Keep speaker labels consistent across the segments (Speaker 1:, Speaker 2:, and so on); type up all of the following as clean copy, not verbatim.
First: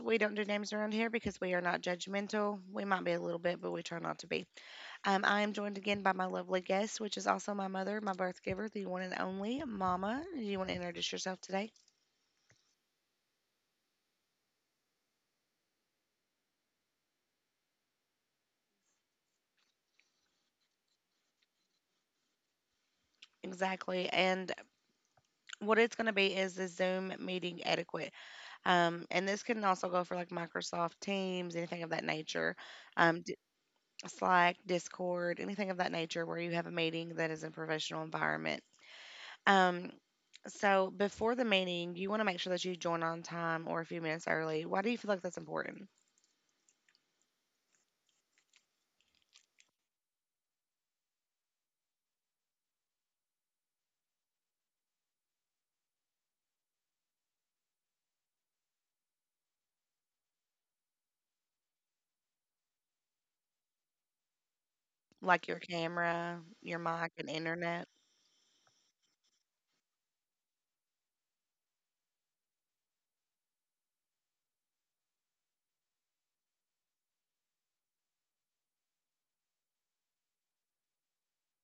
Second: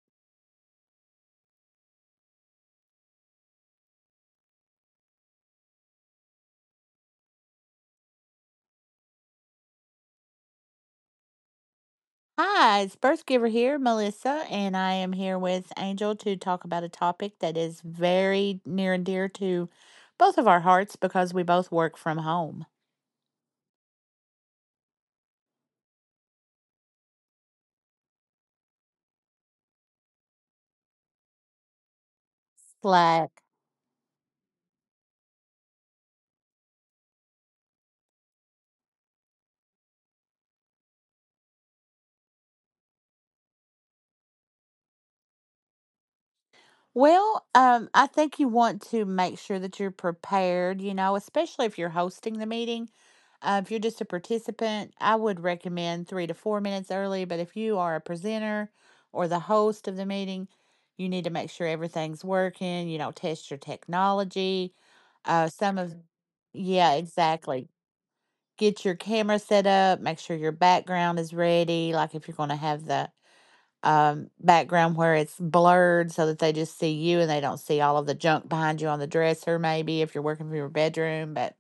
Speaker 1: We don't do names around here because we are not judgmental. We might be a little bit, but we try not to be. I am joined again by my lovely guest, which is also my mother, my birth giver, the one and only Mama. Do you want to introduce yourself today?
Speaker 2: Hi, it's Birth Giver here, Melissa, and I am here with Angel to talk about a topic that is very near and dear to both of our hearts because we both work from home.
Speaker 1: Exactly. And what it's going to be is the Zoom meeting etiquette. And this can also go for like Microsoft Teams, anything of that nature, um, D-
Speaker 2: Slack.
Speaker 1: Slack, Discord, anything of that nature where you have a meeting that is a professional environment. Um, so before the meeting, you want to make sure that you join on time or a few minutes early. Why do you feel like that's important?
Speaker 2: Well, I think you want to make sure that you're prepared, you know, especially if you're hosting the meeting. If you're just a participant, I would recommend 3 to 4 minutes early. But if you are a presenter or the host of the meeting, you need to make sure everything's working. You know, test your technology.
Speaker 1: Like
Speaker 2: Uh,
Speaker 1: your
Speaker 2: some of,
Speaker 1: camera, your
Speaker 2: yeah,
Speaker 1: mic, and
Speaker 2: exactly.
Speaker 1: internet.
Speaker 2: Get your camera set up. Make sure your background is ready. Like if you're going to have the background where it's blurred so that they just see you and they don't see all of the junk behind you on the dresser, maybe if you're working from your bedroom. But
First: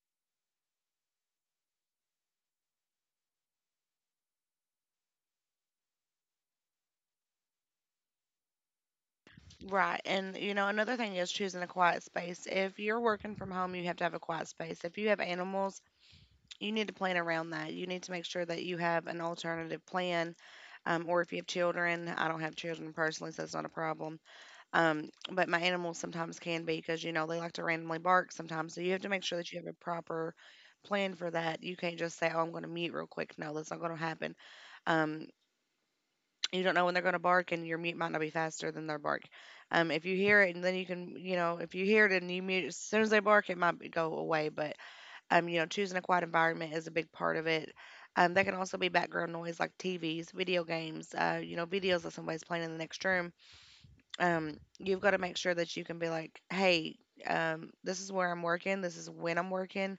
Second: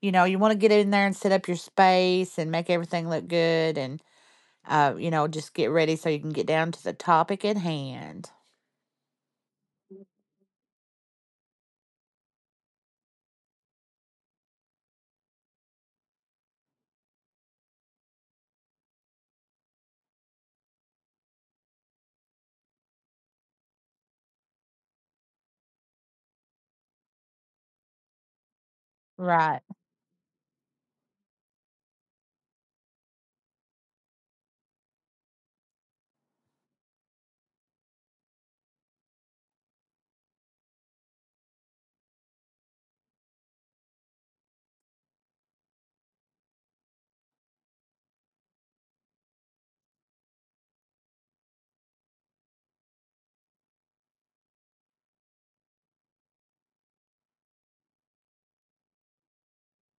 Speaker 2: you know, you want to get in there and set up your space and make everything look good and you know, just get ready so you can get down to the topic at hand.
Speaker 1: Right. And, you know, another thing is choosing a quiet space. If you're working from home, you have to have a quiet space. If you have animals, you need to plan around that. You need to make sure that you have an alternative plan. Or if you have children, I don't have children personally, so it's not a problem. But my animals sometimes can be because you know they like to randomly bark sometimes. So you have to make sure that you
Speaker 2: Right.
Speaker 1: have a proper plan for that. You can't just say, "Oh, I'm going to mute real quick." No, that's not going to happen. Um, you don't know when they're going to bark, and your mute might not be faster than their bark. If you hear it, and then you can, you know, if you hear it and you mute as soon as they bark, go away. But you know, choosing a quiet environment is a big part of it. There can also be background noise like TVs, video games, you know, videos that somebody's playing in the next room. You've got to make sure that you can be like, hey, this is where I'm working. This is when I'm working.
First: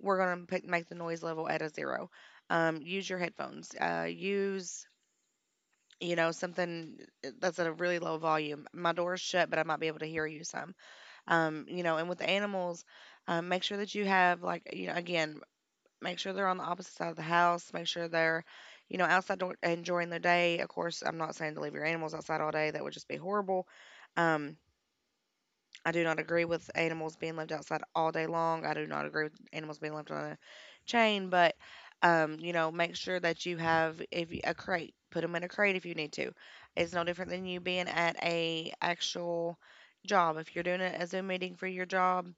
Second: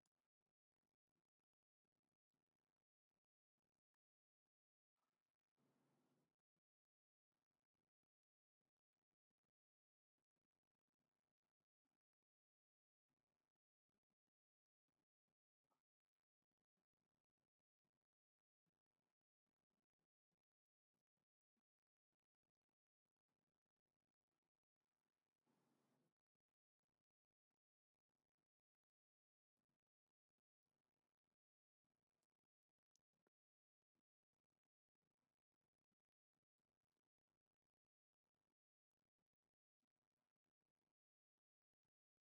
Speaker 1: We're going to make the noise level at a zero. Use your headphones. Use, you know, something that's at a really low volume. My door's shut, but I might be able to hear you some. You know, and with the animals, make sure that you have, like, you know, again, make sure they're on the opposite side of the house. Make sure they're, you know, enjoying their day. Of course, I'm not saying to leave your animals outside all day. That would just be horrible. Um, I do not agree with animals being left outside all day long. I do not agree with animals being left on a chain, but you know, make sure that you have if you, a crate, put them in a crate if you need to. It's no different than you being at a actual job. If you're doing a Zoom meeting for your job,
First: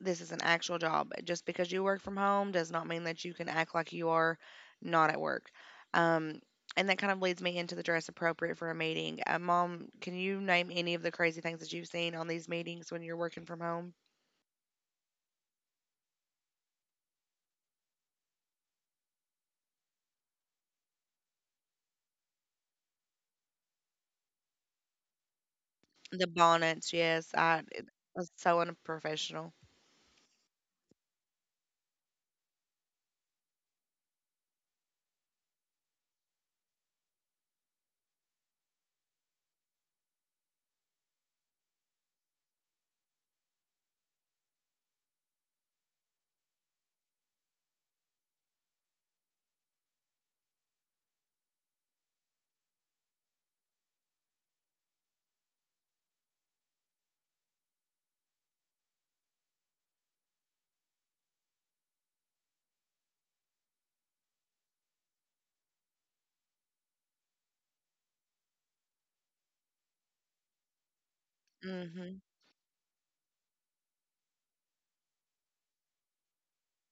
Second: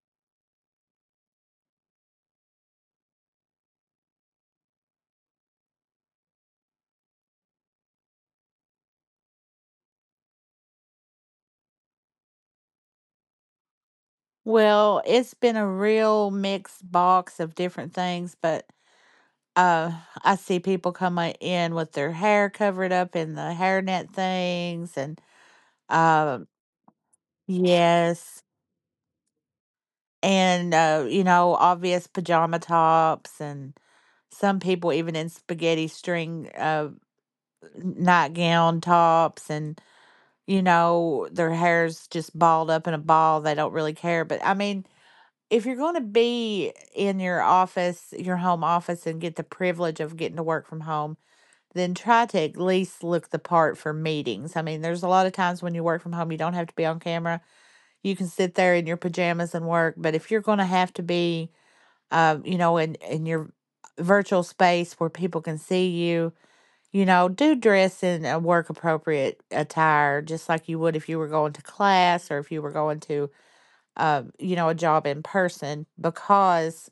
Speaker 1: this is an actual job. Just because you work from home does not mean that you can act like you are not at work. Um, and that kind of leads me into the dress appropriate for a meeting. Mom, can you name any of the crazy things that you've seen on these meetings when you're working from home?
Speaker 2: Well, it's been a real mixed box of different things, but uh, I see people coming in with their hair covered up in the hairnet things, and
Speaker 1: The
Speaker 2: uh,
Speaker 1: bonnets, yes, it was
Speaker 2: yes,
Speaker 1: so unprofessional.
Speaker 2: and you know, obvious pajama tops, and some people even in spaghetti string nightgown tops, and you know, their hair's just balled up in a ball. They don't really care, but I mean, if you're going to be in your office, your home office, and get the privilege of getting to work from home, then try to at least look the part for meetings. I mean, there's a lot of times when you work from home, you don't have to be on camera. You can sit there in your pajamas and work. But if you're going to have to be, you know, in your virtual space where people can see you, you know, do dress in a work appropriate attire, just like you would if you were going to
Speaker 1: Hmm.
Speaker 2: class or if you were going to you know, a job in person because,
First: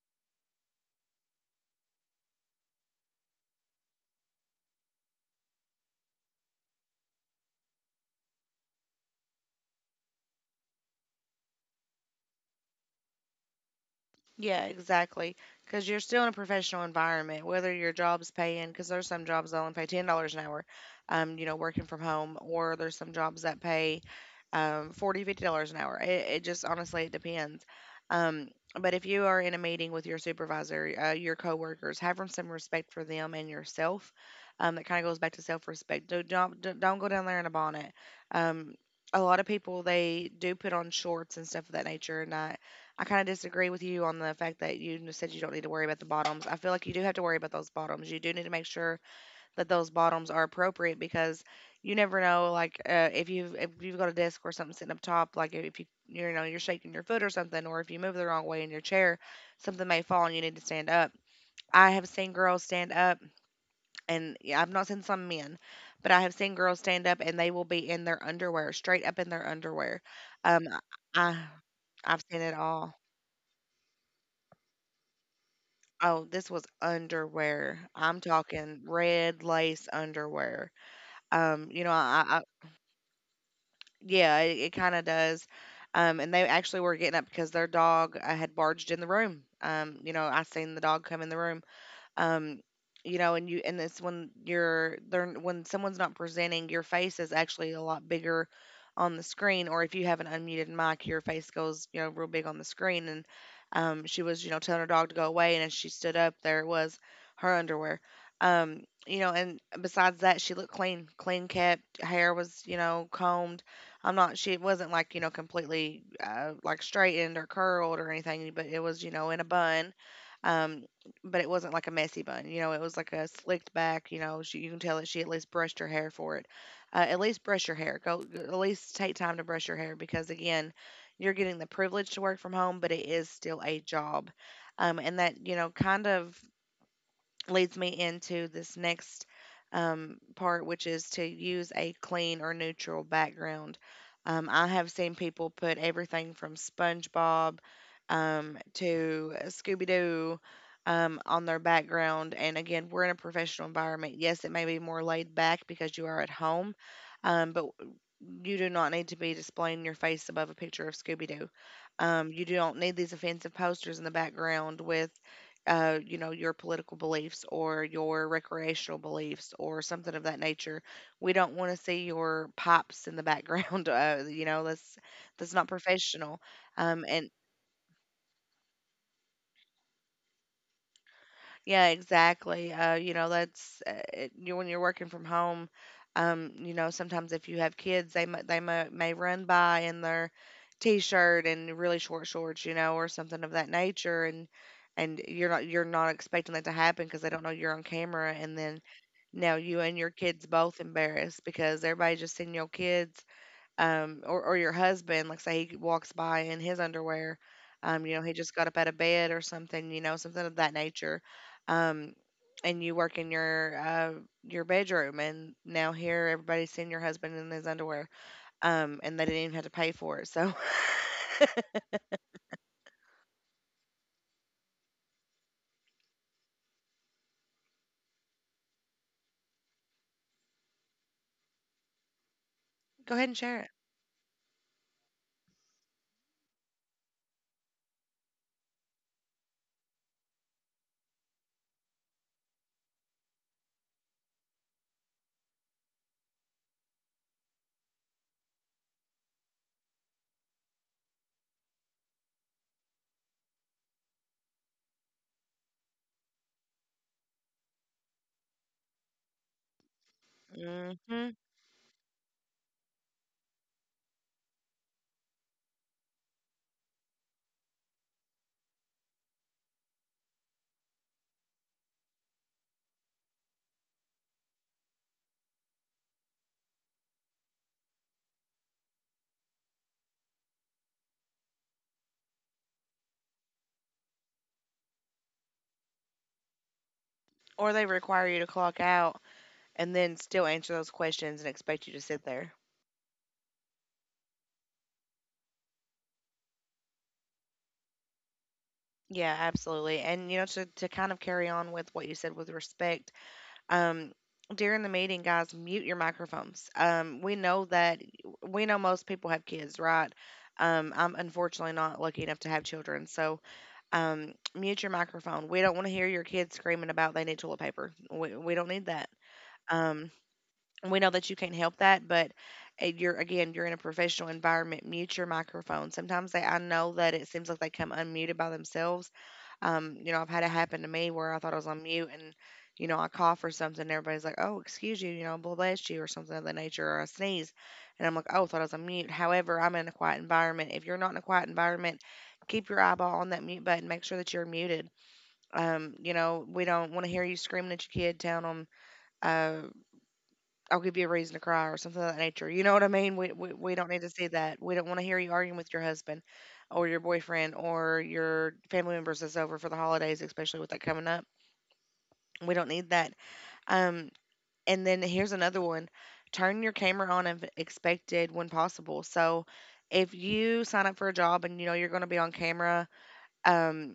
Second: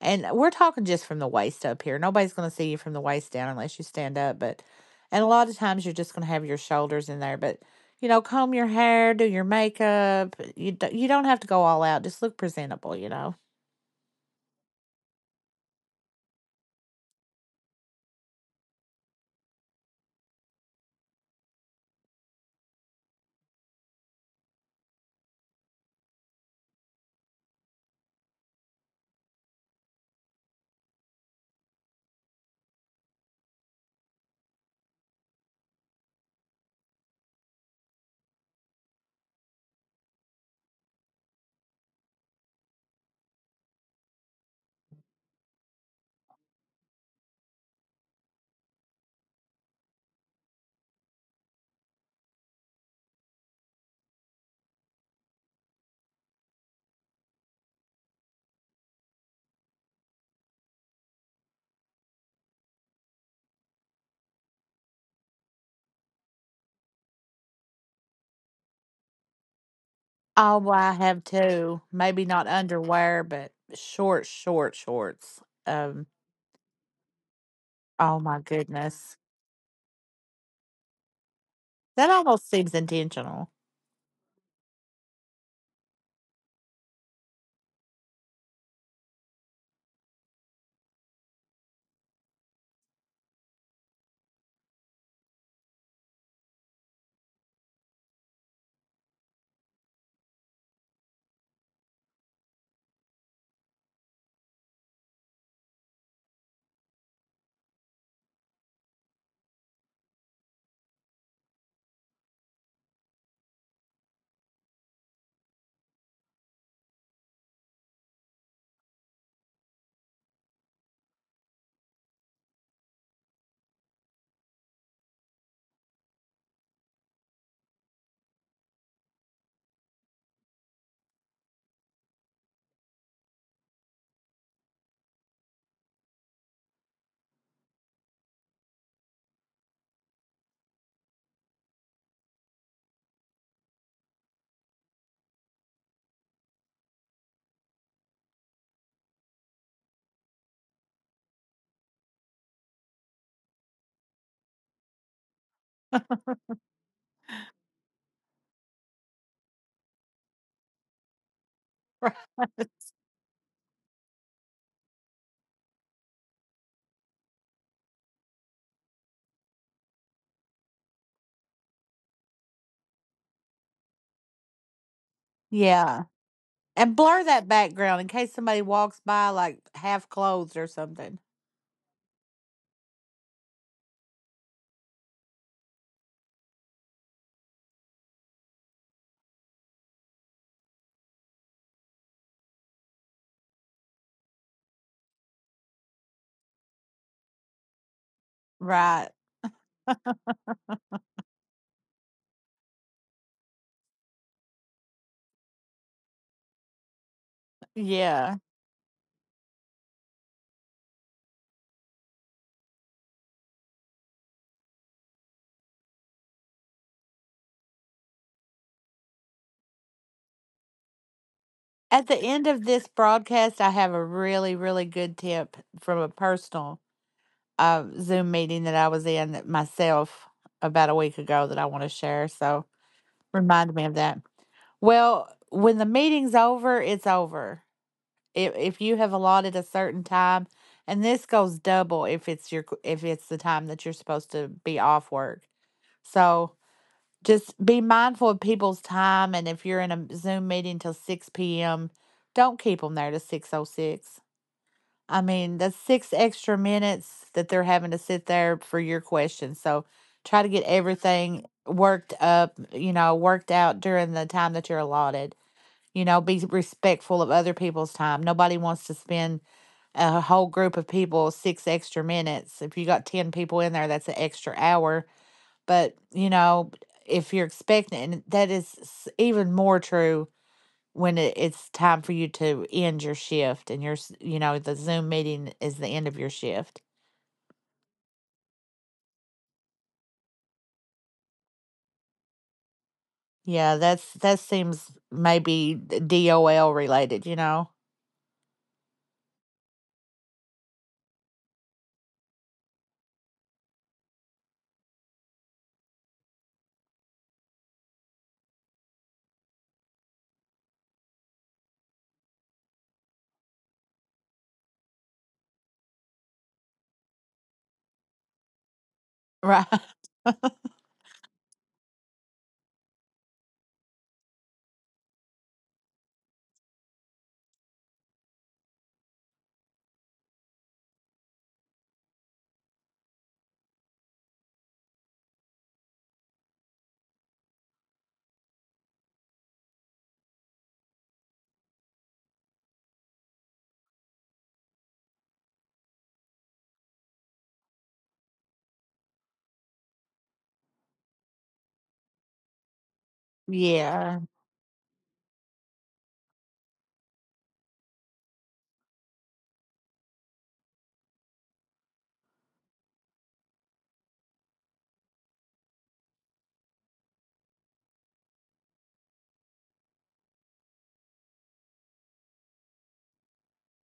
Speaker 2: and we're talking just from the waist up here. Nobody's going to see you from the waist down unless you stand up. But, and a lot of times you're just going to have your shoulders in there. But, you know, comb your hair, do your makeup. You don't have to go all out. Just look presentable, you know.
Speaker 1: Yeah, exactly. Because you're still in a professional environment, whether your job's paying, because there's some jobs that only pay $10 an hour, you know, working from home, or there's some jobs that pay 40 $50 an hour. It just honestly, it depends. Um, but if you are in a meeting with your supervisor, your coworkers, have some respect for them and yourself. That kind of goes back to self-respect. Don't go down there in a bonnet. Um, a lot of people they do put on shorts and stuff of that nature, and I kind of disagree with you on the fact that said you don't need to worry about the bottoms. I feel like you do have to worry about those bottoms. You do need to make sure that those bottoms are appropriate because you never know, like if you've got a desk or something sitting up top, like if you you know you're shaking your foot or something, or if you move the wrong way in your chair, something may fall and you need to stand up. I have seen girls stand up, and yeah, I've not seen some men, but I have seen girls stand up and they will be in their underwear, straight up in their underwear.
Speaker 2: Oh,
Speaker 1: Um,
Speaker 2: well, I have
Speaker 1: I
Speaker 2: two.
Speaker 1: I've
Speaker 2: Maybe
Speaker 1: seen
Speaker 2: not
Speaker 1: it all.
Speaker 2: underwear, but short, short shorts. Um,
Speaker 1: Oh, this was underwear.
Speaker 2: oh
Speaker 1: I'm
Speaker 2: my
Speaker 1: talking
Speaker 2: goodness.
Speaker 1: red lace underwear. You know,
Speaker 2: That almost
Speaker 1: I
Speaker 2: seems intentional.
Speaker 1: Yeah, it kind of does. And they actually were getting up because their dog had barged in the room. You know, I seen the dog come in the room, um you know and you and it's when you're they're when someone's not presenting your face is actually a lot bigger on the screen or if you have an unmuted mic your face goes you know real big on the screen and she was you know telling her dog to go away and as she stood up there it was her underwear. um you know and besides that she looked clean, kept hair was you know combed. I'm not she it wasn't like you know completely like straightened or curled or anything but it was you know in a bun. um, but it wasn't like a messy bun. You know, it was like a slicked back. You know, you can tell that she at least brushed her hair for it. At least brush your hair. Go at least take time to brush your hair because again, you're getting the privilege to work from home, but it is still a job. And that you know, kind of leads me into this next part, which is to use a clean or neutral background. I have seen people put everything from SpongeBob, to Scooby Doo, on their background. And again, we're in a professional environment. Yes, it may be more laid back because you are at home, but you do not need to be displaying your face above a picture of Scooby Doo. You don't need these offensive posters in the background with you know, your political beliefs or your recreational beliefs or something of that nature. We don't want to see your pops in the background. You know, that's not
Speaker 2: Yeah.
Speaker 1: professional.
Speaker 2: And blur
Speaker 1: And
Speaker 2: that background in case somebody walks by like half clothed or something.
Speaker 1: Yeah, exactly. You know, when you're working from home. You know, sometimes if you have kids, they might they may run by in their t-shirt and really short shorts, you know, or something of that nature, and you're not expecting that to happen because they don't know you're on camera, and then
Speaker 2: Right.
Speaker 1: now you and your kids both embarrassed because everybody just seen your kids, or your husband, like say he walks by in his underwear, you know, he
Speaker 2: Yeah.
Speaker 1: just got up out of bed or something, you know, something of that nature, um, and you work in your bedroom, and now here everybody's seeing your husband in his underwear, and they didn't even have to pay for it, so.
Speaker 2: At the end of this broadcast, I have a really, really good tip from a personal Zoom meeting that I was in that myself about a week ago that I want to share. So
Speaker 1: Go ahead and share
Speaker 2: remind me of that. Well, when the meeting's over, it's over. If you have allotted a certain time, and this goes double if it's the time that you're supposed to be off work. So just be mindful of people's time, and if you're in a Zoom meeting till 6 p.m., don't keep them there to 606. I mean, that's six extra minutes that they're having to sit there for your questions. So try to get
Speaker 1: it. Hmm.
Speaker 2: everything worked up you know worked out during the time that you're allotted. You know, be respectful of other people's time. Nobody wants to spend a whole group of people six extra minutes. If you got 10 people in there, that's an extra hour. But you know, if you're expecting, and that is even more true when it's time for you to end your shift and your you know, the Zoom meeting is the end of your shift.
Speaker 1: Or they require you to clock out and then still answer those questions and expect you to sit there.
Speaker 2: Yeah, that's, that seems maybe DOL related, you know.
Speaker 1: Yeah, absolutely. And you know, to kind of carry on with what you said with respect, Um, during the meeting, guys, mute your microphones. We know most people have kids, right? I'm unfortunately not lucky enough to have children, so mute your microphone. We don't want to hear your kids screaming about they need toilet paper. We don't need that.
Speaker 2: Right.
Speaker 1: Um, we know that you can't help that, but you're again, you're in a professional environment. Mute your microphone. I know that it seems like they come unmuted by themselves, you know, I've had it happen to me where I thought I was on mute and, you know, I cough or something and everybody's like, oh, excuse you, you know, bless you or something of that nature or I sneeze. And I'm like, oh, thought I was on mute. However, I'm in a quiet environment. If you're not in a quiet environment, keep your eyeball on that mute button. Make sure that you're muted. We don't want to hear you screaming at your kid, telling them, uh, I'll give you a reason to cry or something of that nature. You know what I mean? We don't need to
Speaker 2: Yeah,
Speaker 1: see that. We don't want to hear you arguing with your husband or your boyfriend or your family members that's over for the holidays, especially with that coming up. We don't need that. Um, and then here's another one. Turn your camera on if expected when possible. So if you sign up for a job and you know you're going to be on camera, um,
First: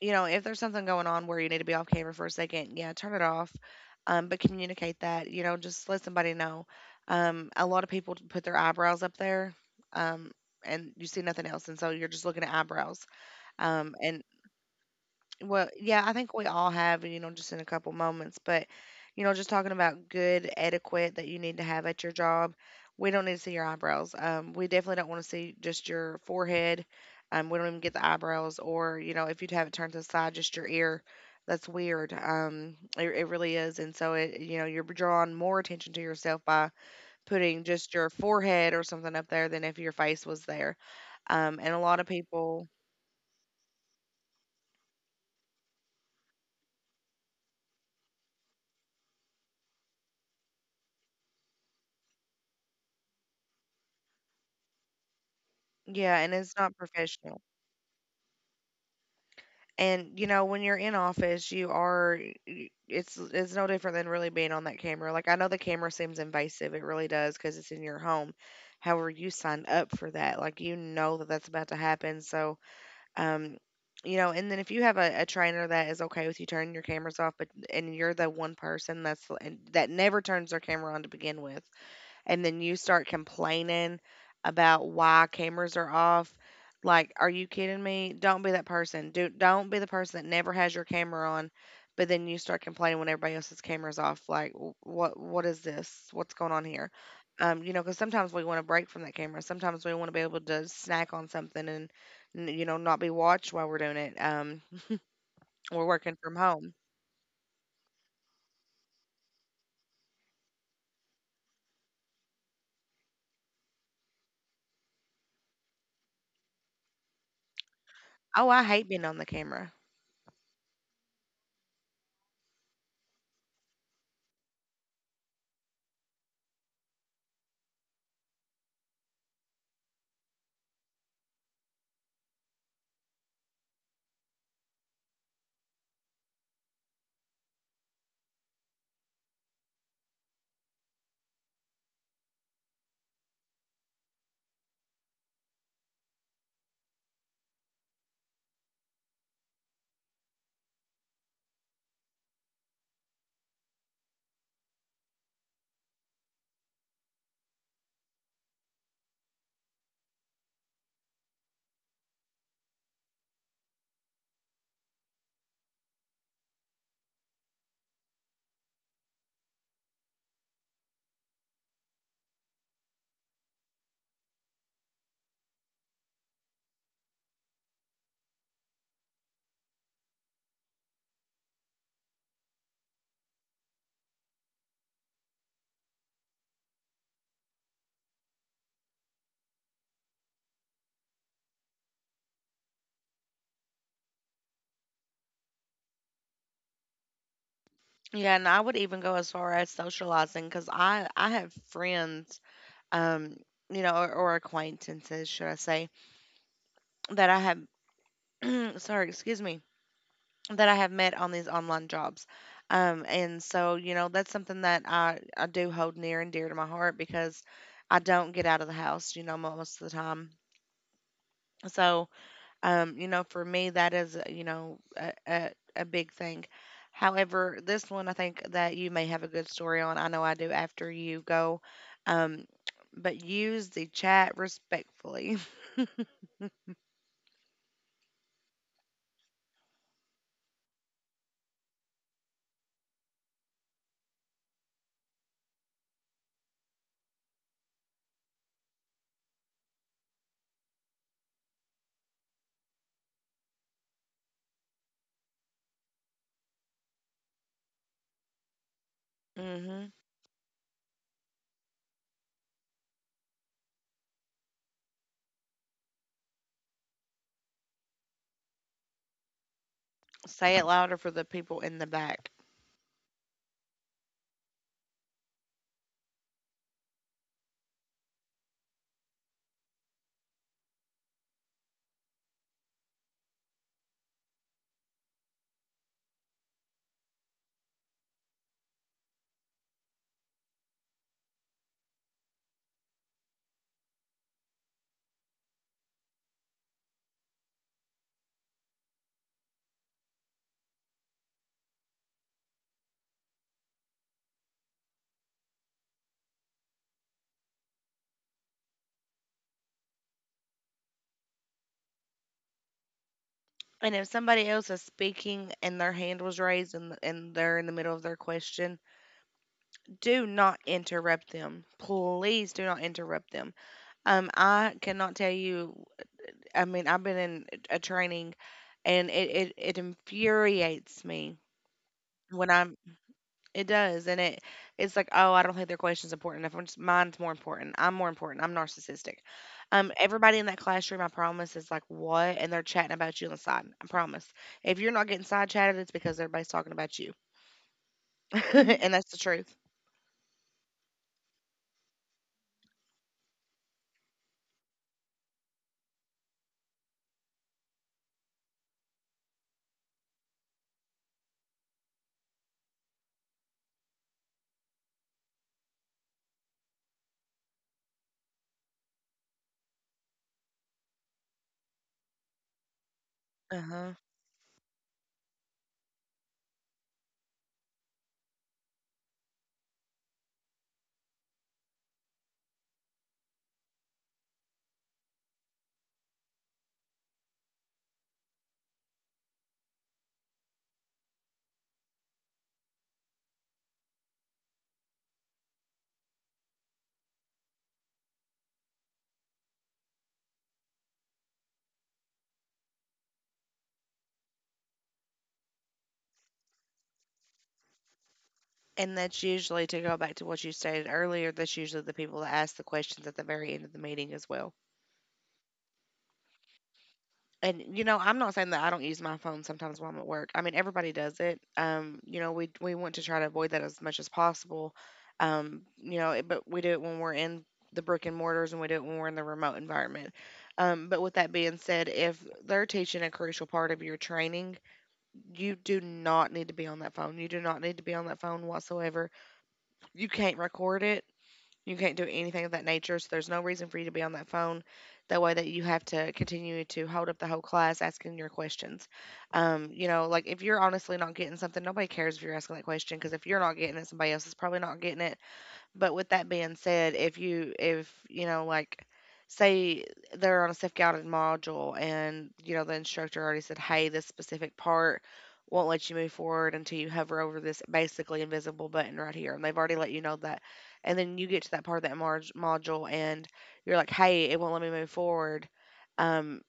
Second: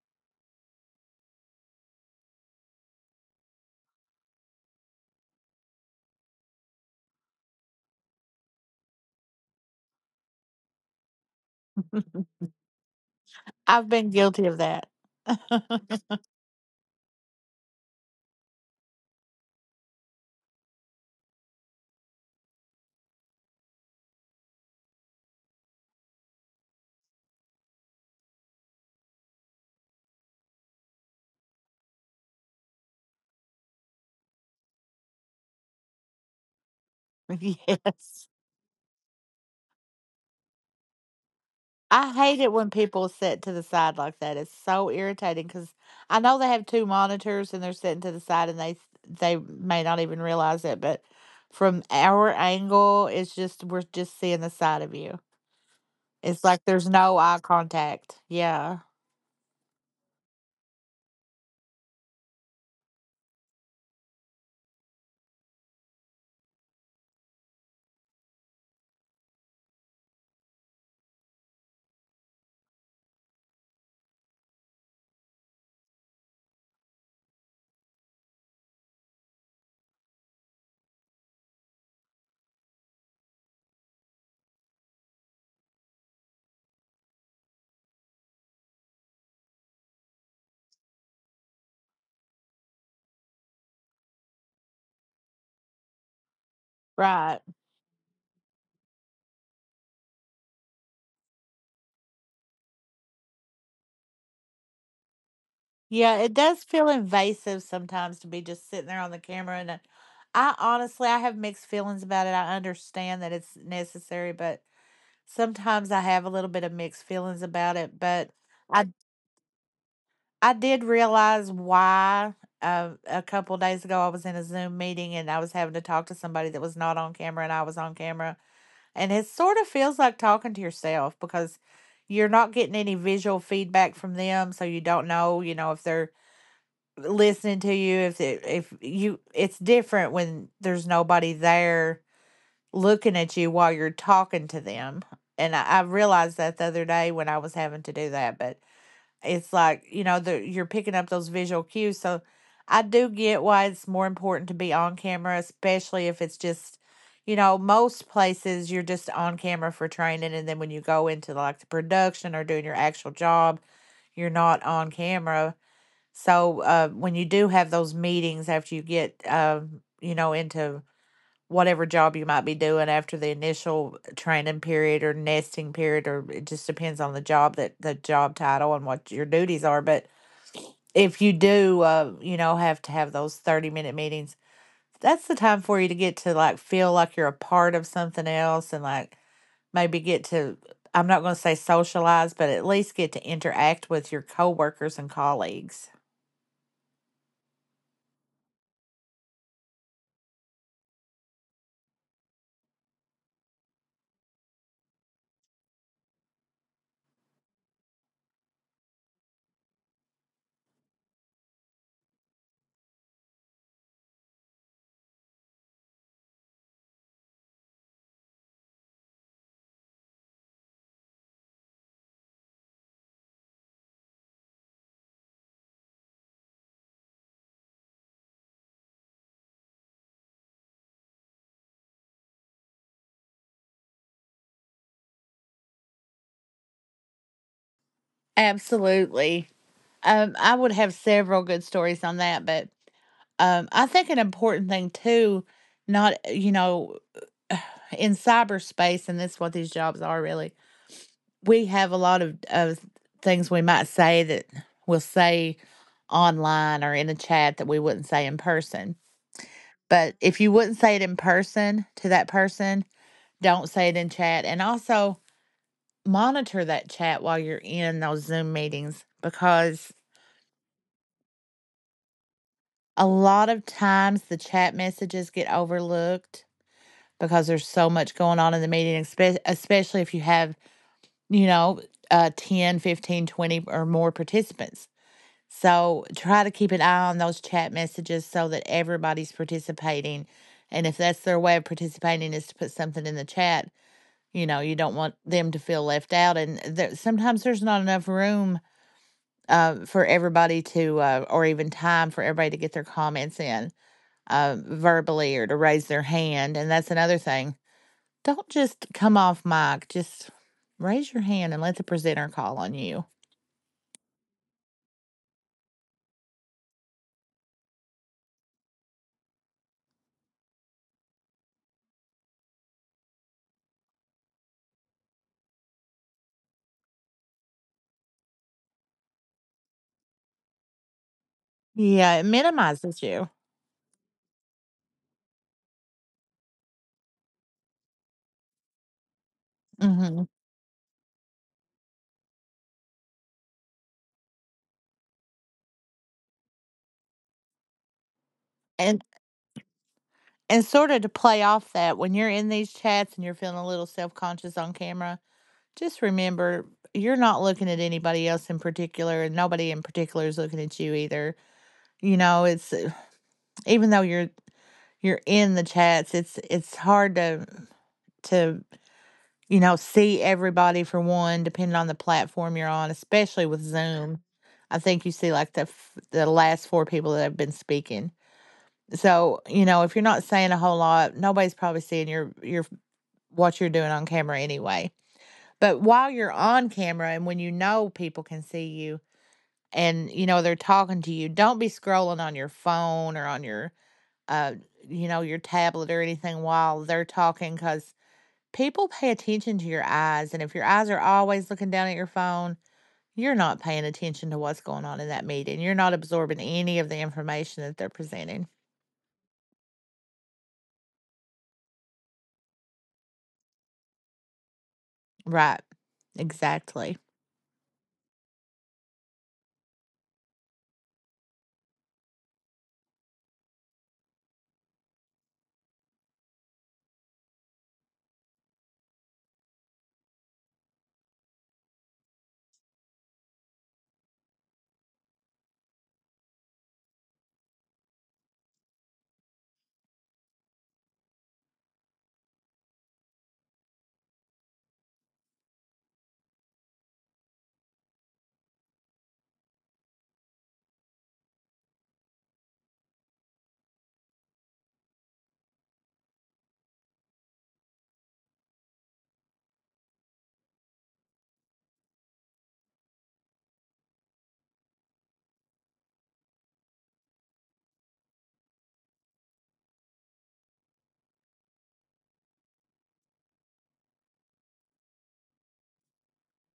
Speaker 1: if there's something going on where you need to be off camera for a second, yeah, turn it off. But communicate that, you know, just let somebody know. A lot of people put their eyebrows up there, um, and you see nothing else, and so you're just looking at eyebrows.
Speaker 2: I've been
Speaker 1: And
Speaker 2: guilty of that.
Speaker 1: Well, yeah, I think we all have, you know, just in a couple moments, but you know, just talking about good etiquette that you need to have at your job. We don't need to see your eyebrows. We definitely don't want to see just your forehead. We don't even get the eyebrows, or you know, if you'd have it turned to the side, just your ear. That's weird. It really is, and so it, you know, you're drawing more attention to yourself by putting just your
Speaker 2: Yes.
Speaker 1: forehead or something up there than if your face was there. And a
Speaker 2: I
Speaker 1: lot of
Speaker 2: hate it when
Speaker 1: people,
Speaker 2: people sit to the side like that. It's so irritating because I know they have two monitors and they're sitting to the side, and they may not even realize it, but from our angle, it's just, we're just seeing the side of you.
Speaker 1: yeah,
Speaker 2: It's
Speaker 1: and
Speaker 2: like
Speaker 1: it's
Speaker 2: there's
Speaker 1: not
Speaker 2: no eye
Speaker 1: professional.
Speaker 2: contact. Yeah,
Speaker 1: And you know, when you're in office, you are it's no different than really being on that camera. Like I know the camera seems invasive, it really does because it's in your home. However, you signed up for that. Like you know that that's about to happen. So, um, you know, and then if you have a trainer that is okay with you turning your cameras off, but and you're the one person that never turns their camera on to begin with, and then you start complaining about why cameras are off. Like, are you kidding me? Don't be that person. Do don't be the person that never has your camera on, but then you start complaining when everybody else's camera's off. Like, "What is this? What's going on here?
Speaker 2: right.
Speaker 1: You know, because sometimes we want to break from that camera. Sometimes we want to be able to snack on something and, you know, not be watched while we're doing it. We're
Speaker 2: Yeah,
Speaker 1: working
Speaker 2: it
Speaker 1: from
Speaker 2: does
Speaker 1: home.
Speaker 2: feel invasive sometimes to be just sitting there on the camera, and I honestly, I have mixed feelings about it. I understand that it's necessary, but sometimes I have a little bit of mixed feelings about it, but
Speaker 1: Oh, I
Speaker 2: I.
Speaker 1: hate being on the camera.
Speaker 2: I did realize why. A couple days ago, I was in a Zoom meeting and I was having to talk to somebody that was not on camera and I was on camera. And it sort of feels like talking to yourself because you're not getting any visual feedback from them. So you don't know, you know, if they're listening to you, if it, if you, it's different when there's nobody there looking at you while you're talking to them. And I realized that the other day when I was having to do that. But it's like, you know, you're picking up those visual cues. So I do get why it's more important to be on camera, especially if it's just, you know, most places you're just on camera for training, and then when you go into like the production or doing your actual job, you're not on camera. So when you do have those meetings after you get you know, into whatever job you might be doing after the initial training period or nesting period, or it just depends on the job, that the job title and what your duties are. But if you do you know, have to have those 30-minute minute meetings, that's the time for you to get to, like, feel like you're a part of something else, and like maybe get to, I'm not going to say socialize, but at least get to interact with your coworkers and colleagues.
Speaker 1: Yeah, and I would even go as far as socializing because I have friends um, you know, or acquaintances, should I say, that I have, sorry, excuse me, that I have met on these online jobs. And so, you know, that's something that I do hold near and dear to my heart because I don't get out of the house, you know, most of the time. So, you know, for me, that is, you know, a big thing. However, this one I think that you may have a good story on. I know I do after you go. Um, but use the chat respectfully.
Speaker 2: Absolutely. I would have several good stories on that, but I think an important thing too, not, you know, in cyberspace, and that's what these jobs are really, we have a lot of things we might say that we'll say online or in a chat that we wouldn't say in person. But if you wouldn't say it in person to that person, don't say it in chat. And also monitor that chat while you're in those Zoom meetings because
Speaker 1: Say it louder for the people in the back.
Speaker 2: a lot of times the chat messages get overlooked because there's so much going on in the meeting, especially if you have, you know, 10, 15, 20 or more participants. So try to keep an eye on those chat messages so that everybody's participating. And if that's their way of participating, is to put something in the chat, you know, you don't want them to feel left out. And there, sometimes there's not enough room for everybody to, or even time for everybody to get their comments in verbally or to raise their hand. And that's another thing. Don't just come off mic, just raise your hand and let the presenter call on you.
Speaker 1: And if somebody else is speaking and their hand was raised and they're in the middle of their question, do not interrupt them. Please do not interrupt them. I cannot tell you, I mean, I've been in a training and it infuriates me
Speaker 2: Yeah, it
Speaker 1: when I'm.
Speaker 2: minimizes you.
Speaker 1: It does, and it's like, oh, I don't think their question's important enough. It's- Mine's more important. I'm more important. I'm narcissistic.
Speaker 2: Hmm.
Speaker 1: Everybody in that classroom, I promise, is like, what? And they're chatting about you on the side. I promise. If you're not getting side chatted, it's because everybody's talking about you, and
Speaker 2: And
Speaker 1: that's the truth.
Speaker 2: and sort of to play off that, when you're in these chats and you're feeling a little self conscious on camera, just remember you're not looking at anybody else in particular, and nobody in particular is looking at you either. You know, it's, even though you're in the chats, it's hard to, to you know, see everybody for one, depending on the platform you're on, especially with
Speaker 1: Uh huh.
Speaker 2: Zoom. I think you see like the the last four people that have been speaking. So you know, if you're not saying a whole lot, nobody's probably seeing your what you're doing on camera anyway. But while you're on camera and when you know people can see you and you know they're talking to you, don't be scrolling on your phone or on your uh you know, your tablet or anything while they're talking, because people pay attention to your eyes, and if your eyes are always looking down at your phone, you're not paying attention to what's going on in that meeting. You're not absorbing any of the information that they're presenting.
Speaker 1: And that's usually to go back to what you stated earlier. That's usually the people that ask the questions at the very end of the meeting as well.
Speaker 2: Right. Exactly.
Speaker 1: And you know, I'm not saying that I don't use my phone sometimes while I'm at work. I mean, everybody does it. You know, we want to try to avoid that as much as possible. But we do it when we're in the brick and mortars and we do it when we're in the remote environment. But with that being said, if they're teaching a crucial part of your training, you do not need to be on that phone. You do not need to be on that phone whatsoever. You can't record it. You can't do anything of that nature, so there's no reason for you to be on that phone. That way that you have to continue to hold up the whole class asking your questions. You know, like if you're honestly not getting something, nobody cares if you're asking that question because if you're not getting it, somebody else is probably not getting it. But with that being said, if you know, like, say they're on a self-guided module and you know the instructor already said, "Hey, this specific part won't let you move forward until you hover over this basically invisible button right here." And they've already let you know that. And then you get to that part of that module and you're like, "Hey, it won't let me move forward." Um,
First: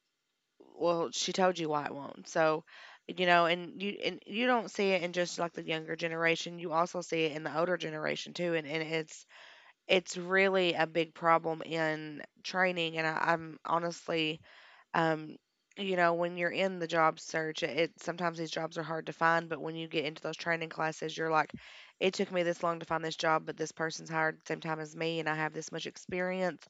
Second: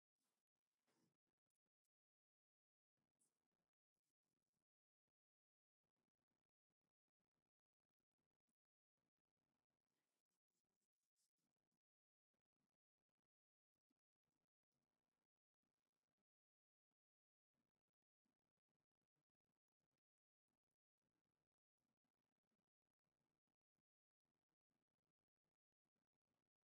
Speaker 1: well, she told you why it won't. So, you know, and you don't see it in just like the younger generation. You also see it in the older generation too, and it's really a big problem in training and I'm honestly, um, you know, when you're in the job search, it sometimes these jobs are hard to find, but when you get into those training classes, you're like, it took me this long to find this job, but this person's hired at the same time as me and I have this much experience.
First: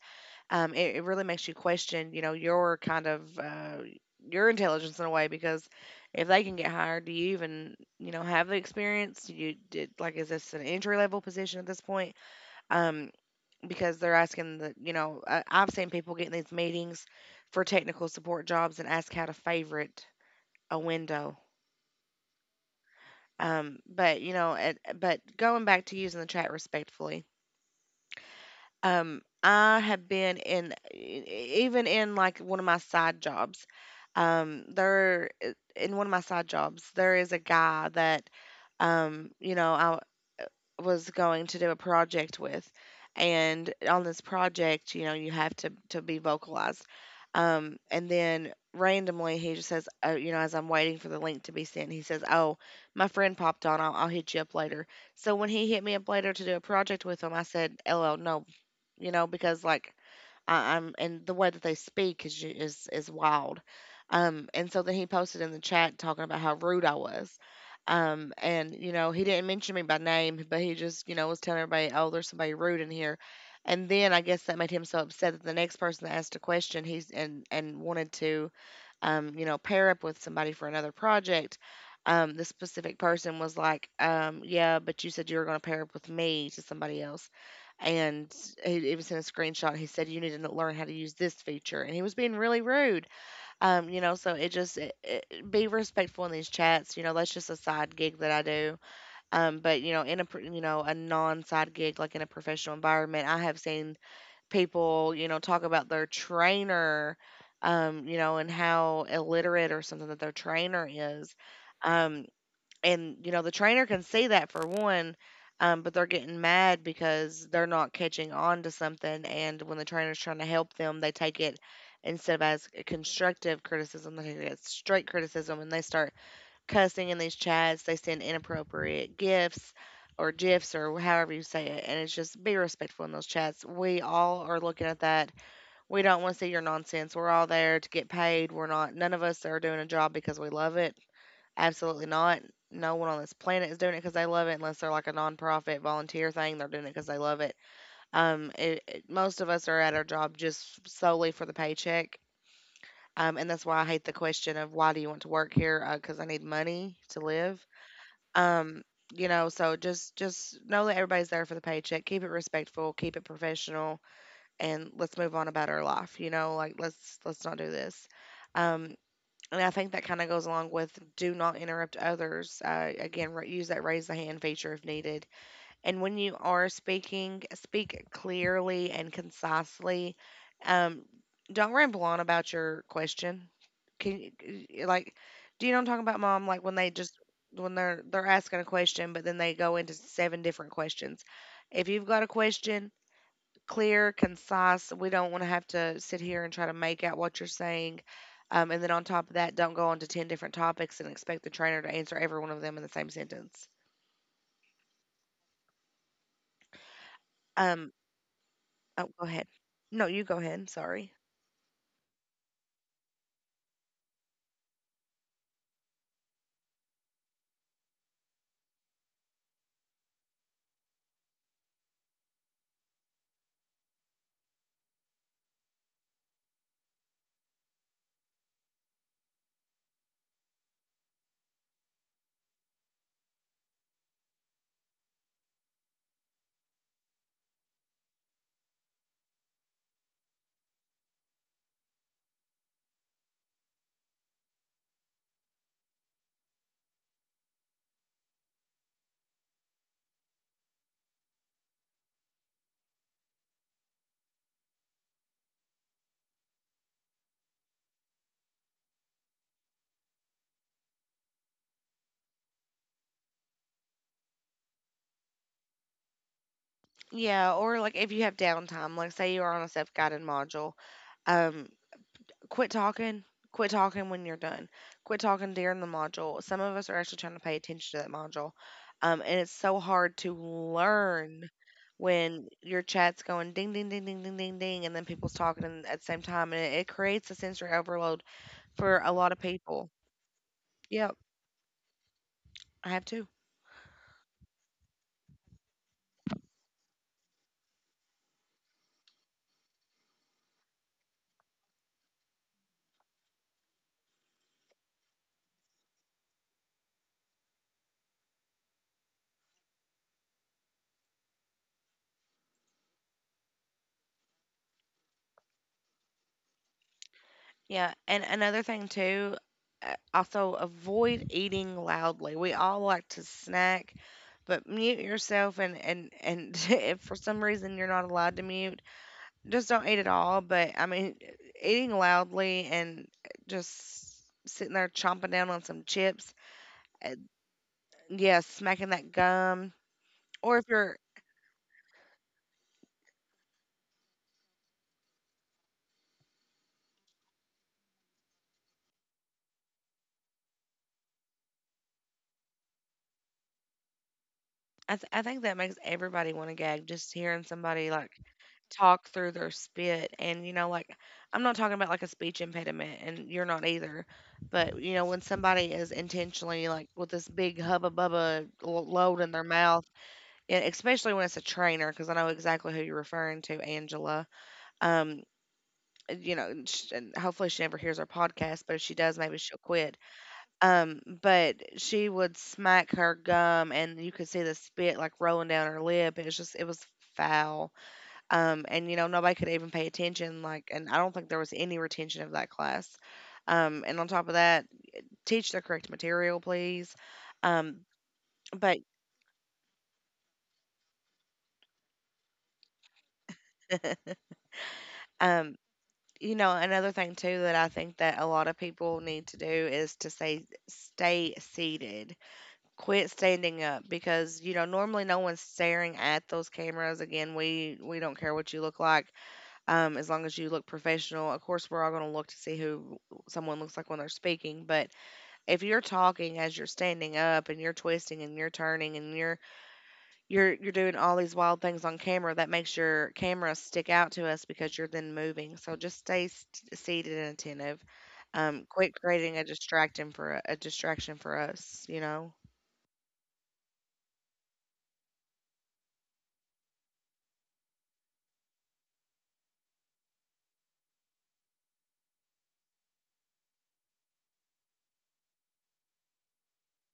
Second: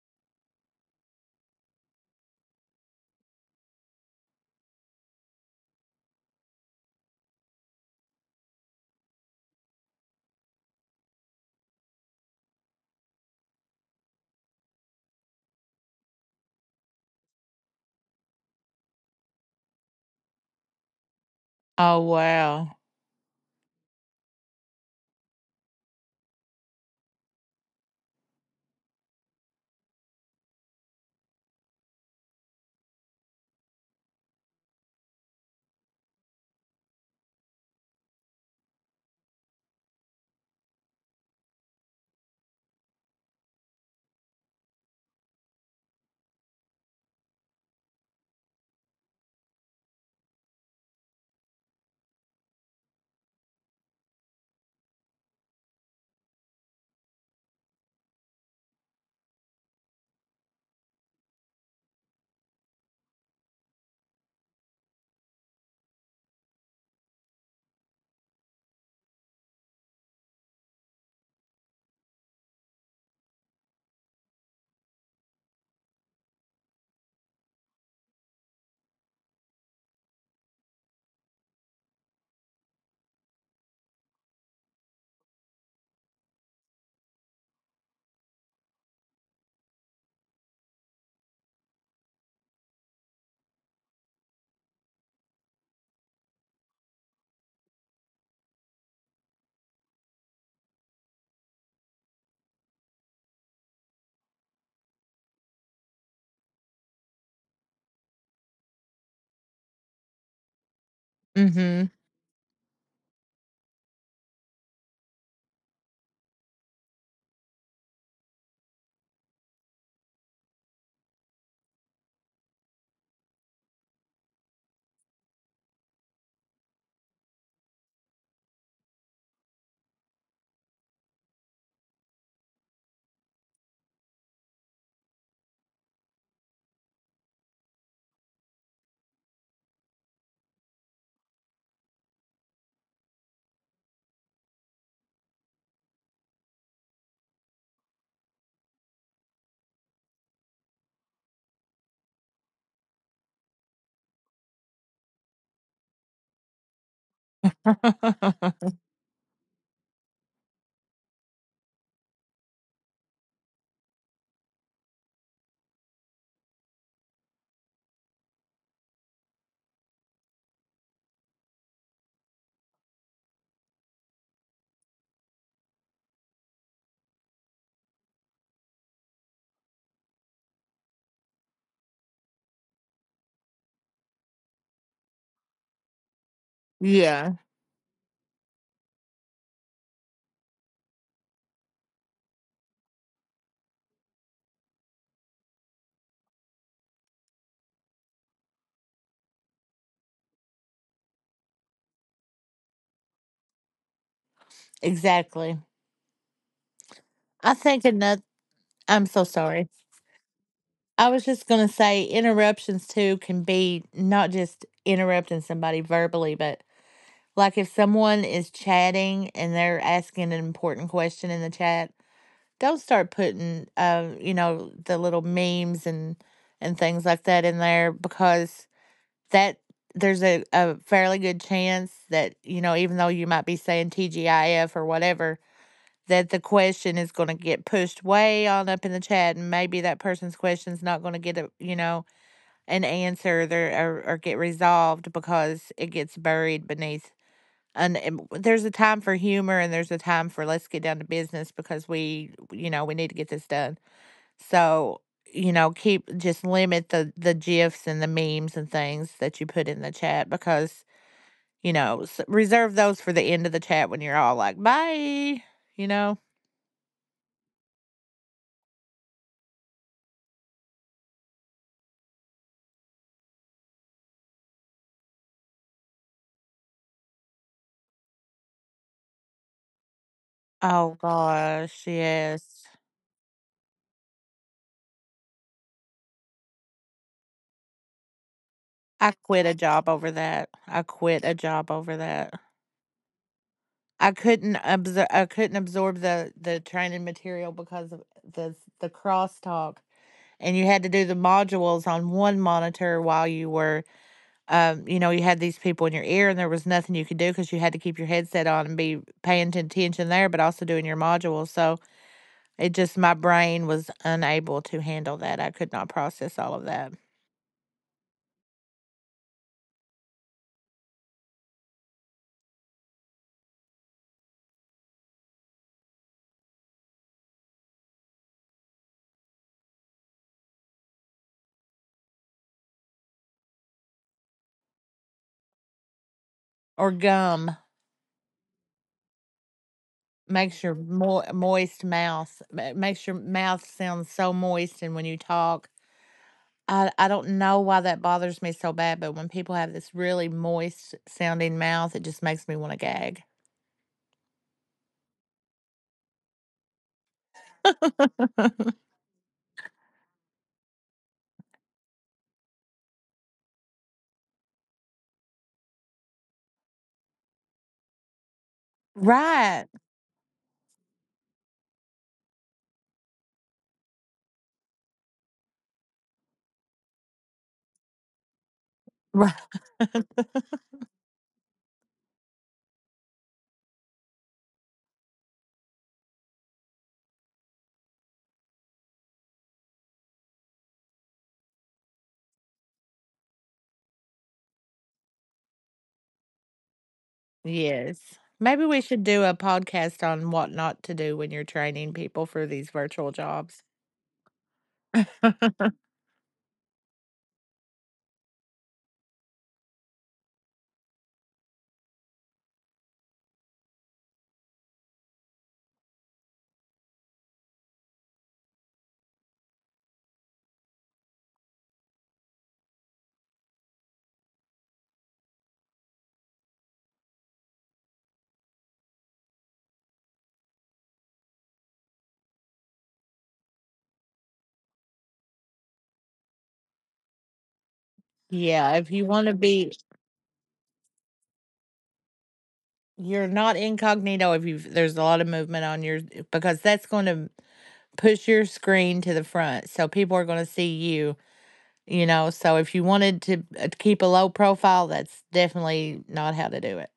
Speaker 1: It really makes you question, you know, your kind of your intelligence in a way because if they can get hired, do you even, you know, have the experience? Do you did, like, is this an entry level position at this point? um because they're asking the, you know, I've seen people getting these meetings for technical support jobs and ask how to favorite a window.
Speaker 2: Oh, wow.
Speaker 1: But you know it, but going back to using the chat respectfully, I have been in even in like one of my side jobs, there in one of my side jobs there is a guy that, um, you know, I, was going to do a project with. And on this project, you know, you have to be vocalized. And then randomly, he just says, oh, you know, as I'm waiting for the link to be sent, he says, "Oh, my friend popped on. I'll hit you up later." So when he hit me up later to do a project with him, I said, "LL, no," you know, because like I'm and the way that they speak is is wild. And so then he posted in the chat talking about how rude I was. And you know he didn't mention me by name, but he just you know was telling everybody, oh, there's somebody rude in here. And then I guess that made him so upset that the next person that asked a question, he's and wanted to, you know, pair up with somebody for another project, this specific person was like, yeah, but you said you were going to pair up with me to somebody else. And he, it was in a screenshot. He said, you need to learn how to use this feature. And he was being really rude. You know, so it just be respectful in these chats. You know, that's just a side gig that I do. But, you know, in you know, a non side gig, like in a professional environment, I have seen people, you know, talk about their trainer, you know, and how illiterate or something that their trainer is.
Speaker 2: Mm
Speaker 1: Um, and, you know, the trainer can see that for one, but they're getting mad because they're not catching on to something. And when the trainer's trying to help them, they take it, instead of as constructive criticism, they take it as straight criticism and they start cussing in these chats. They send inappropriate gifts or gifs or however you say it. And it's just be respectful in those chats. We all are looking at that. We don't want to see your nonsense. We're all there to get paid. We're not, none of us are doing a job because we love it. Absolutely not. No one on this planet is doing it because they love it, unless they're like a nonprofit volunteer thing. They're doing it because they love it. Most of us are at our job just solely for the paycheck. And that's why I hate the question of why do you want to work here? Because I need money to live.
Speaker 2: hmm.
Speaker 1: Um, so just know that everybody's there for the paycheck. Keep it respectful, keep it professional, and let's move on about our life. You know, like let's not do this. Um, and I think that kind of goes along with do not interrupt others. Again, use that raise the hand feature if needed, and when you are speaking, speak clearly and concisely. Um, don't ramble on about your question. Can you, like, do you know what I'm talking about, Mom? Like when they just
Speaker 2: Yeah,
Speaker 1: when they're asking a question, but then they go into seven different questions. If you've got a question, clear, concise. We don't want to have to sit here and try to make out what you're saying. And then on top of that, don't go on to ten different topics and expect the trainer to answer every one of them in the same sentence.
Speaker 2: exactly. I think
Speaker 1: Um,
Speaker 2: another, I'm
Speaker 1: Oh,
Speaker 2: so
Speaker 1: go ahead.
Speaker 2: sorry.
Speaker 1: No, you go ahead.
Speaker 2: I
Speaker 1: Sorry.
Speaker 2: was just going to say interruptions too can be not just interrupting somebody verbally, but like if someone is chatting and they're asking an important question in the chat, don't start putting, you know, the little memes and things like that in there, because that there's a fairly good chance that, you know, even though you might be saying TGIF or whatever, that the question is going to get pushed way on up in the chat, and maybe that person's question's not going to get a, you know, an answer there, or get resolved because it gets buried beneath. And there's a time for humor and there's a time for let's get down to business because we, you know, we need to get this done. So, you know, keep, just limit the gifs and the memes and things that you put in the chat, because, you know, reserve those for the end of the chat when you're all like, "Bye." You know?
Speaker 1: Yeah, or like if you have downtime, like say you're on a self-guided module, um, quit talking. Quit talking when you're done. Quit talking during the module. Some of us are actually trying to pay attention to that module, and it's so hard to
Speaker 2: Oh
Speaker 1: learn
Speaker 2: gosh,
Speaker 1: when
Speaker 2: yes.
Speaker 1: your chat's going ding, ding, ding, ding, ding, ding, ding, and then people's talking at the same time, and it creates a sensory overload for a
Speaker 2: I
Speaker 1: lot of
Speaker 2: quit a job
Speaker 1: people.
Speaker 2: over that. I
Speaker 1: Yep,
Speaker 2: quit a job over that.
Speaker 1: I have too.
Speaker 2: I couldn't absor- I couldn't absorb the training material because of the crosstalk, and you had to do the modules on one monitor while you were you know, you had these people in your ear and there was nothing you could do because you had to keep your headset on and be paying attention there, but also doing your modules. So it just, my brain was unable to handle that. I could not process all of that.
Speaker 1: Yeah, and another thing too, also avoid eating loudly. We all like to snack, but mute yourself and if for some reason you're not allowed to mute, just don't eat at all. But I mean, eating loudly and just sitting there chomping down on some chips,
Speaker 2: Or
Speaker 1: uh,
Speaker 2: gum
Speaker 1: yeah, smacking that gum, or
Speaker 2: makes
Speaker 1: if
Speaker 2: your
Speaker 1: you're
Speaker 2: moist mouth. It makes your mouth sound so moist. And when you talk, I don't know why that bothers me so bad, but when people have this really moist sounding mouth, it just makes me want to gag.
Speaker 1: I think that makes everybody want to gag just hearing somebody like talk through their spit, and you know, like I'm not talking about like a speech impediment, and you're not either, but you know when somebody is intentionally like with this big hubba bubba load in their
Speaker 2: Right.
Speaker 1: mouth, and especially when it's a trainer because I know exactly who you're referring to, Angela. um you know, and hopefully she never hears our podcast, but if she does,
Speaker 2: Right.
Speaker 1: maybe she'll quit. But she would smack her gum and you could see the spit like rolling down her lip. It was just it was foul. And you know, nobody could even pay attention, like, and I don't think there was any retention of that class. And on top of that, teach the correct material, please. Um,
Speaker 2: Yes. Maybe we
Speaker 1: but
Speaker 2: should do a podcast on what not to do when you're training people for these virtual jobs.
Speaker 1: um, you know, another thing too that I think that a lot of people need to do is to say stay seated. Quit standing up because, you know, normally no one's staring at those cameras. Again, we don't care what you look like, as long as you look professional. Of course, we're all gonna look to see who someone looks like when they're speaking, but if you're talking as you're standing up and you're twisting and you're turning and you're doing all these wild things on camera, that makes your camera stick out to us because you're then moving. So just stay seated and attentive.
Speaker 2: Yeah, if
Speaker 1: Quit
Speaker 2: you wanna
Speaker 1: creating a
Speaker 2: be,
Speaker 1: distraction for distraction for us, you know.
Speaker 2: you're not incognito if you, there's a lot of movement on your, because that's gonna push your screen to the front, so people are gonna see you, you know, so if you wanted to, keep a low profile, that's definitely not how to do it.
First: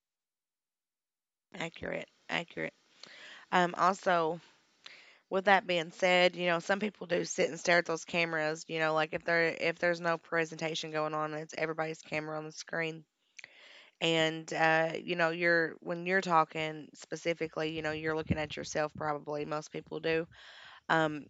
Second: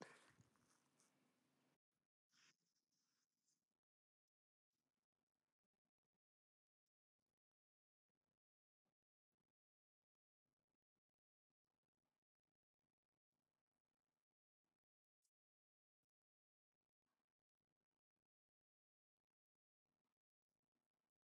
Speaker 1: Accurate, accurate. Also, with that being said, you know, some people do sit and stare at those cameras, you know, like if there's no presentation going on and it's everybody's camera on the screen. And you know, you're when you're talking specifically, you know, you're looking at yourself, probably most people do. um,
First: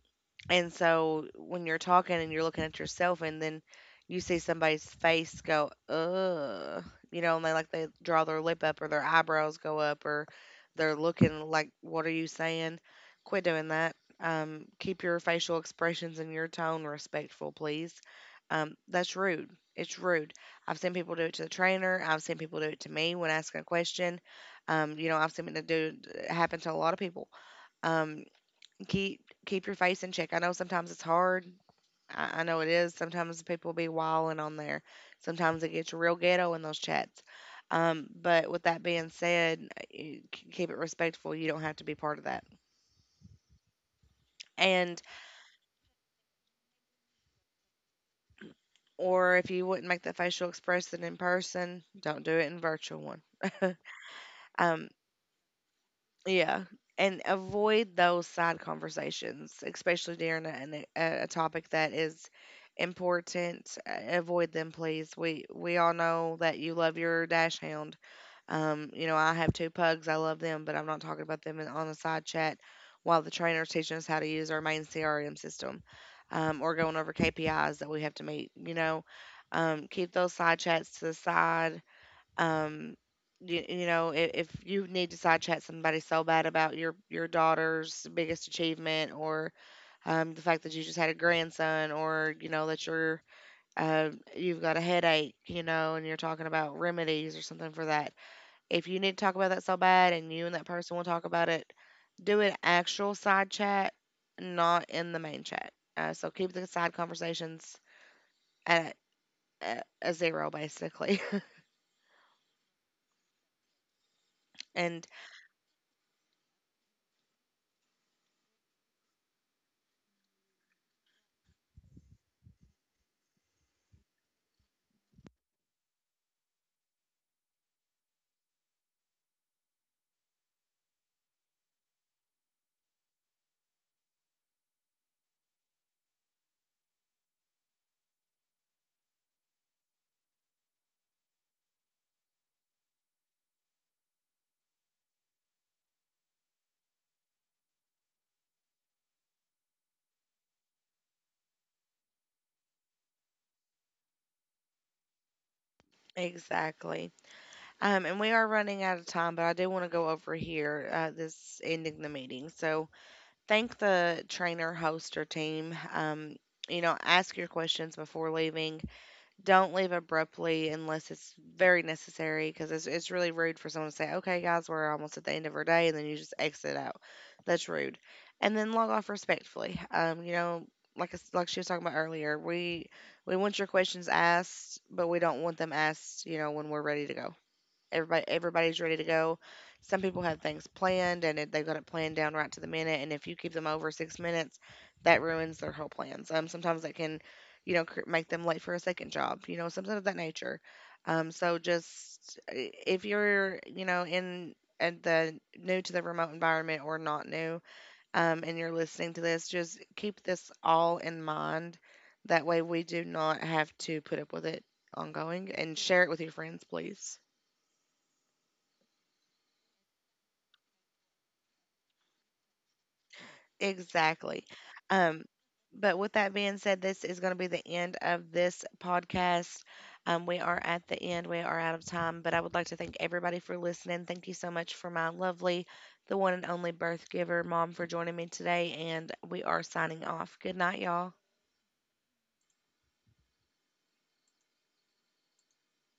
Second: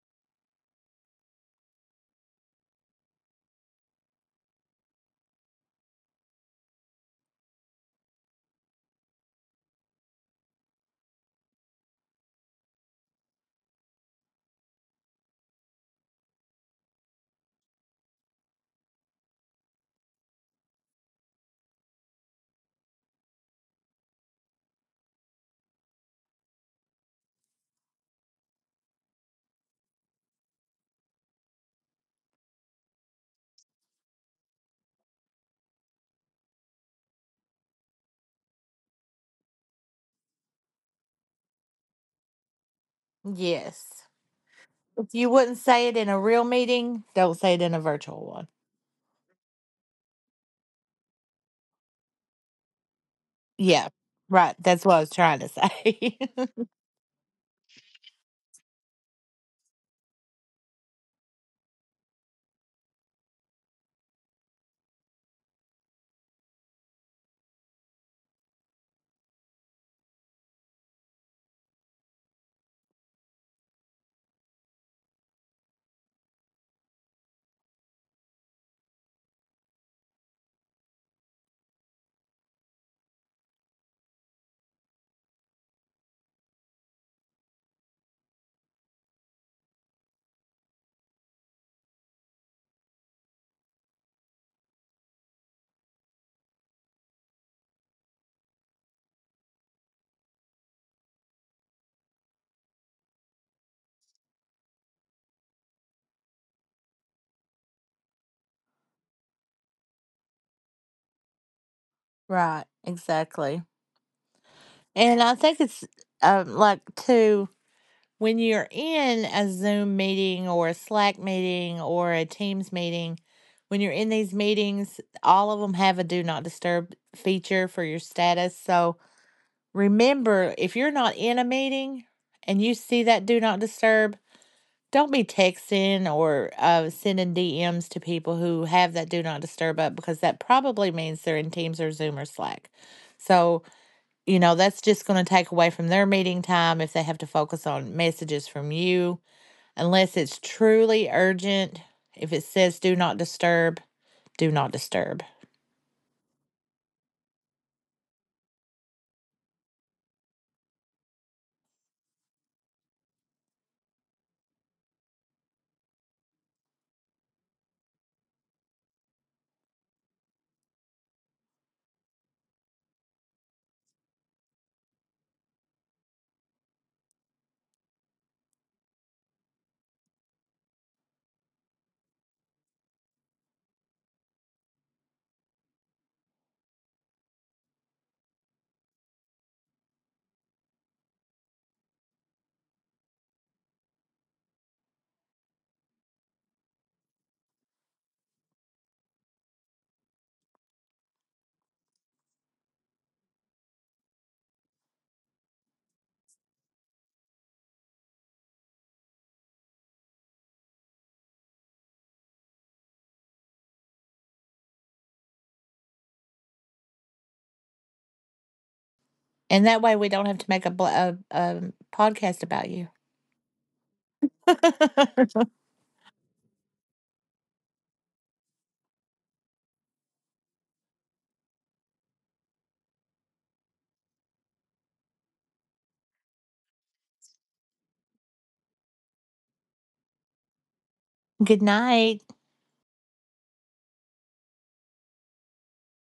Speaker 1: and so when you're talking and you're looking at yourself, and then you see somebody's face go, ugh, you know, and they like they draw their lip up or their eyebrows go up, or they're looking like, what are you saying? Quit doing that. Keep your facial expressions and your tone respectful, please. That's rude. It's rude. I've seen people do it to the trainer. I've seen people do it to me when asking a question. You know, I've seen it do happen to a lot of people. Um, keep keep your face in check. I know sometimes it's hard. I know it is. Sometimes people be wilding on there. Sometimes it gets real ghetto in those chats. But with that being said, keep it respectful. You don't have to be part of that.
Speaker 2: Yes.
Speaker 1: And
Speaker 2: If you wouldn't say it in a real meeting, don't say it in a virtual one.
Speaker 1: or if you wouldn't make the facial expression in person, don't do it in virtual one.
Speaker 2: Yeah, right. That's
Speaker 1: um,
Speaker 2: what I was trying to say.
Speaker 1: Yeah, and avoid those side conversations, especially during a topic that is important. Avoid them, please. We all know that you love your dash hound. You know, I have two pugs. I love them, but I'm not talking about them on the side chat while the trainer's teaching us how to use our main CRM system, or going over KPIs that we have to meet. You know, keep those side chats to the side. um, you know, if you need to side chat somebody so bad about your daughter's biggest achievement, or the fact that you just had a grandson, or you know that you're uh, you've got a headache, you know, and you're talking about remedies or something for that. If you need to talk about that so bad, and you and that person will talk about it, do an actual side chat, not in the main chat. So keep the side conversations at, at a zero, basically.
Speaker 2: Right, exactly.
Speaker 1: And
Speaker 2: And I think it's like, too, when you're in a Zoom meeting or a Slack meeting or a Teams meeting, when you're in these meetings, all of them have a do not disturb feature for your status. So remember, if you're not in a meeting and you see that do not disturb, don't be texting or sending DMs to people who have that do not disturb up, because that probably means they're in Teams or Zoom or Slack. So, you know, that's just going to take away from their meeting time if they have to focus on messages from you, unless it's truly urgent. If it says do not disturb, do not disturb.
Speaker 1: exactly. And we are running out of time, but I do want to go over here. This ending the meeting. So thank the trainer, host, or team. You know, ask your questions before leaving. Don't leave abruptly unless it's very necessary, because it's really rude for someone to say, okay, guys, we're almost at the end of our day, and then you just exit out. That's rude. And then log off respectfully. You know, like, like she was talking about earlier, we want your questions asked, but we don't want them asked, you know, when we're ready to go. Everybody's ready to go. Some people have things planned, and they've got it planned down right to the minute. And if you keep them over six minutes, that ruins their whole plans. Sometimes that can, you know, make them late for a second job. You know, something of that nature. So just if you're, you know, in at the new to the remote environment, or not new, and you're listening to this, just keep this all in mind. That way, we do not have to put up with it ongoing. And share it with your friends, please.
Speaker 2: And that way we don't have to make a, a podcast about you.
Speaker 1: Exactly. Um, but with that being said, this is going to be the end of this podcast. We are at the end. We are out of time, but I would like to thank everybody for listening. Thank you so much for my lovely, the one and only birth giver mom, for joining me today. And we are signing off. Good night, y'all.
Speaker 2: Good night.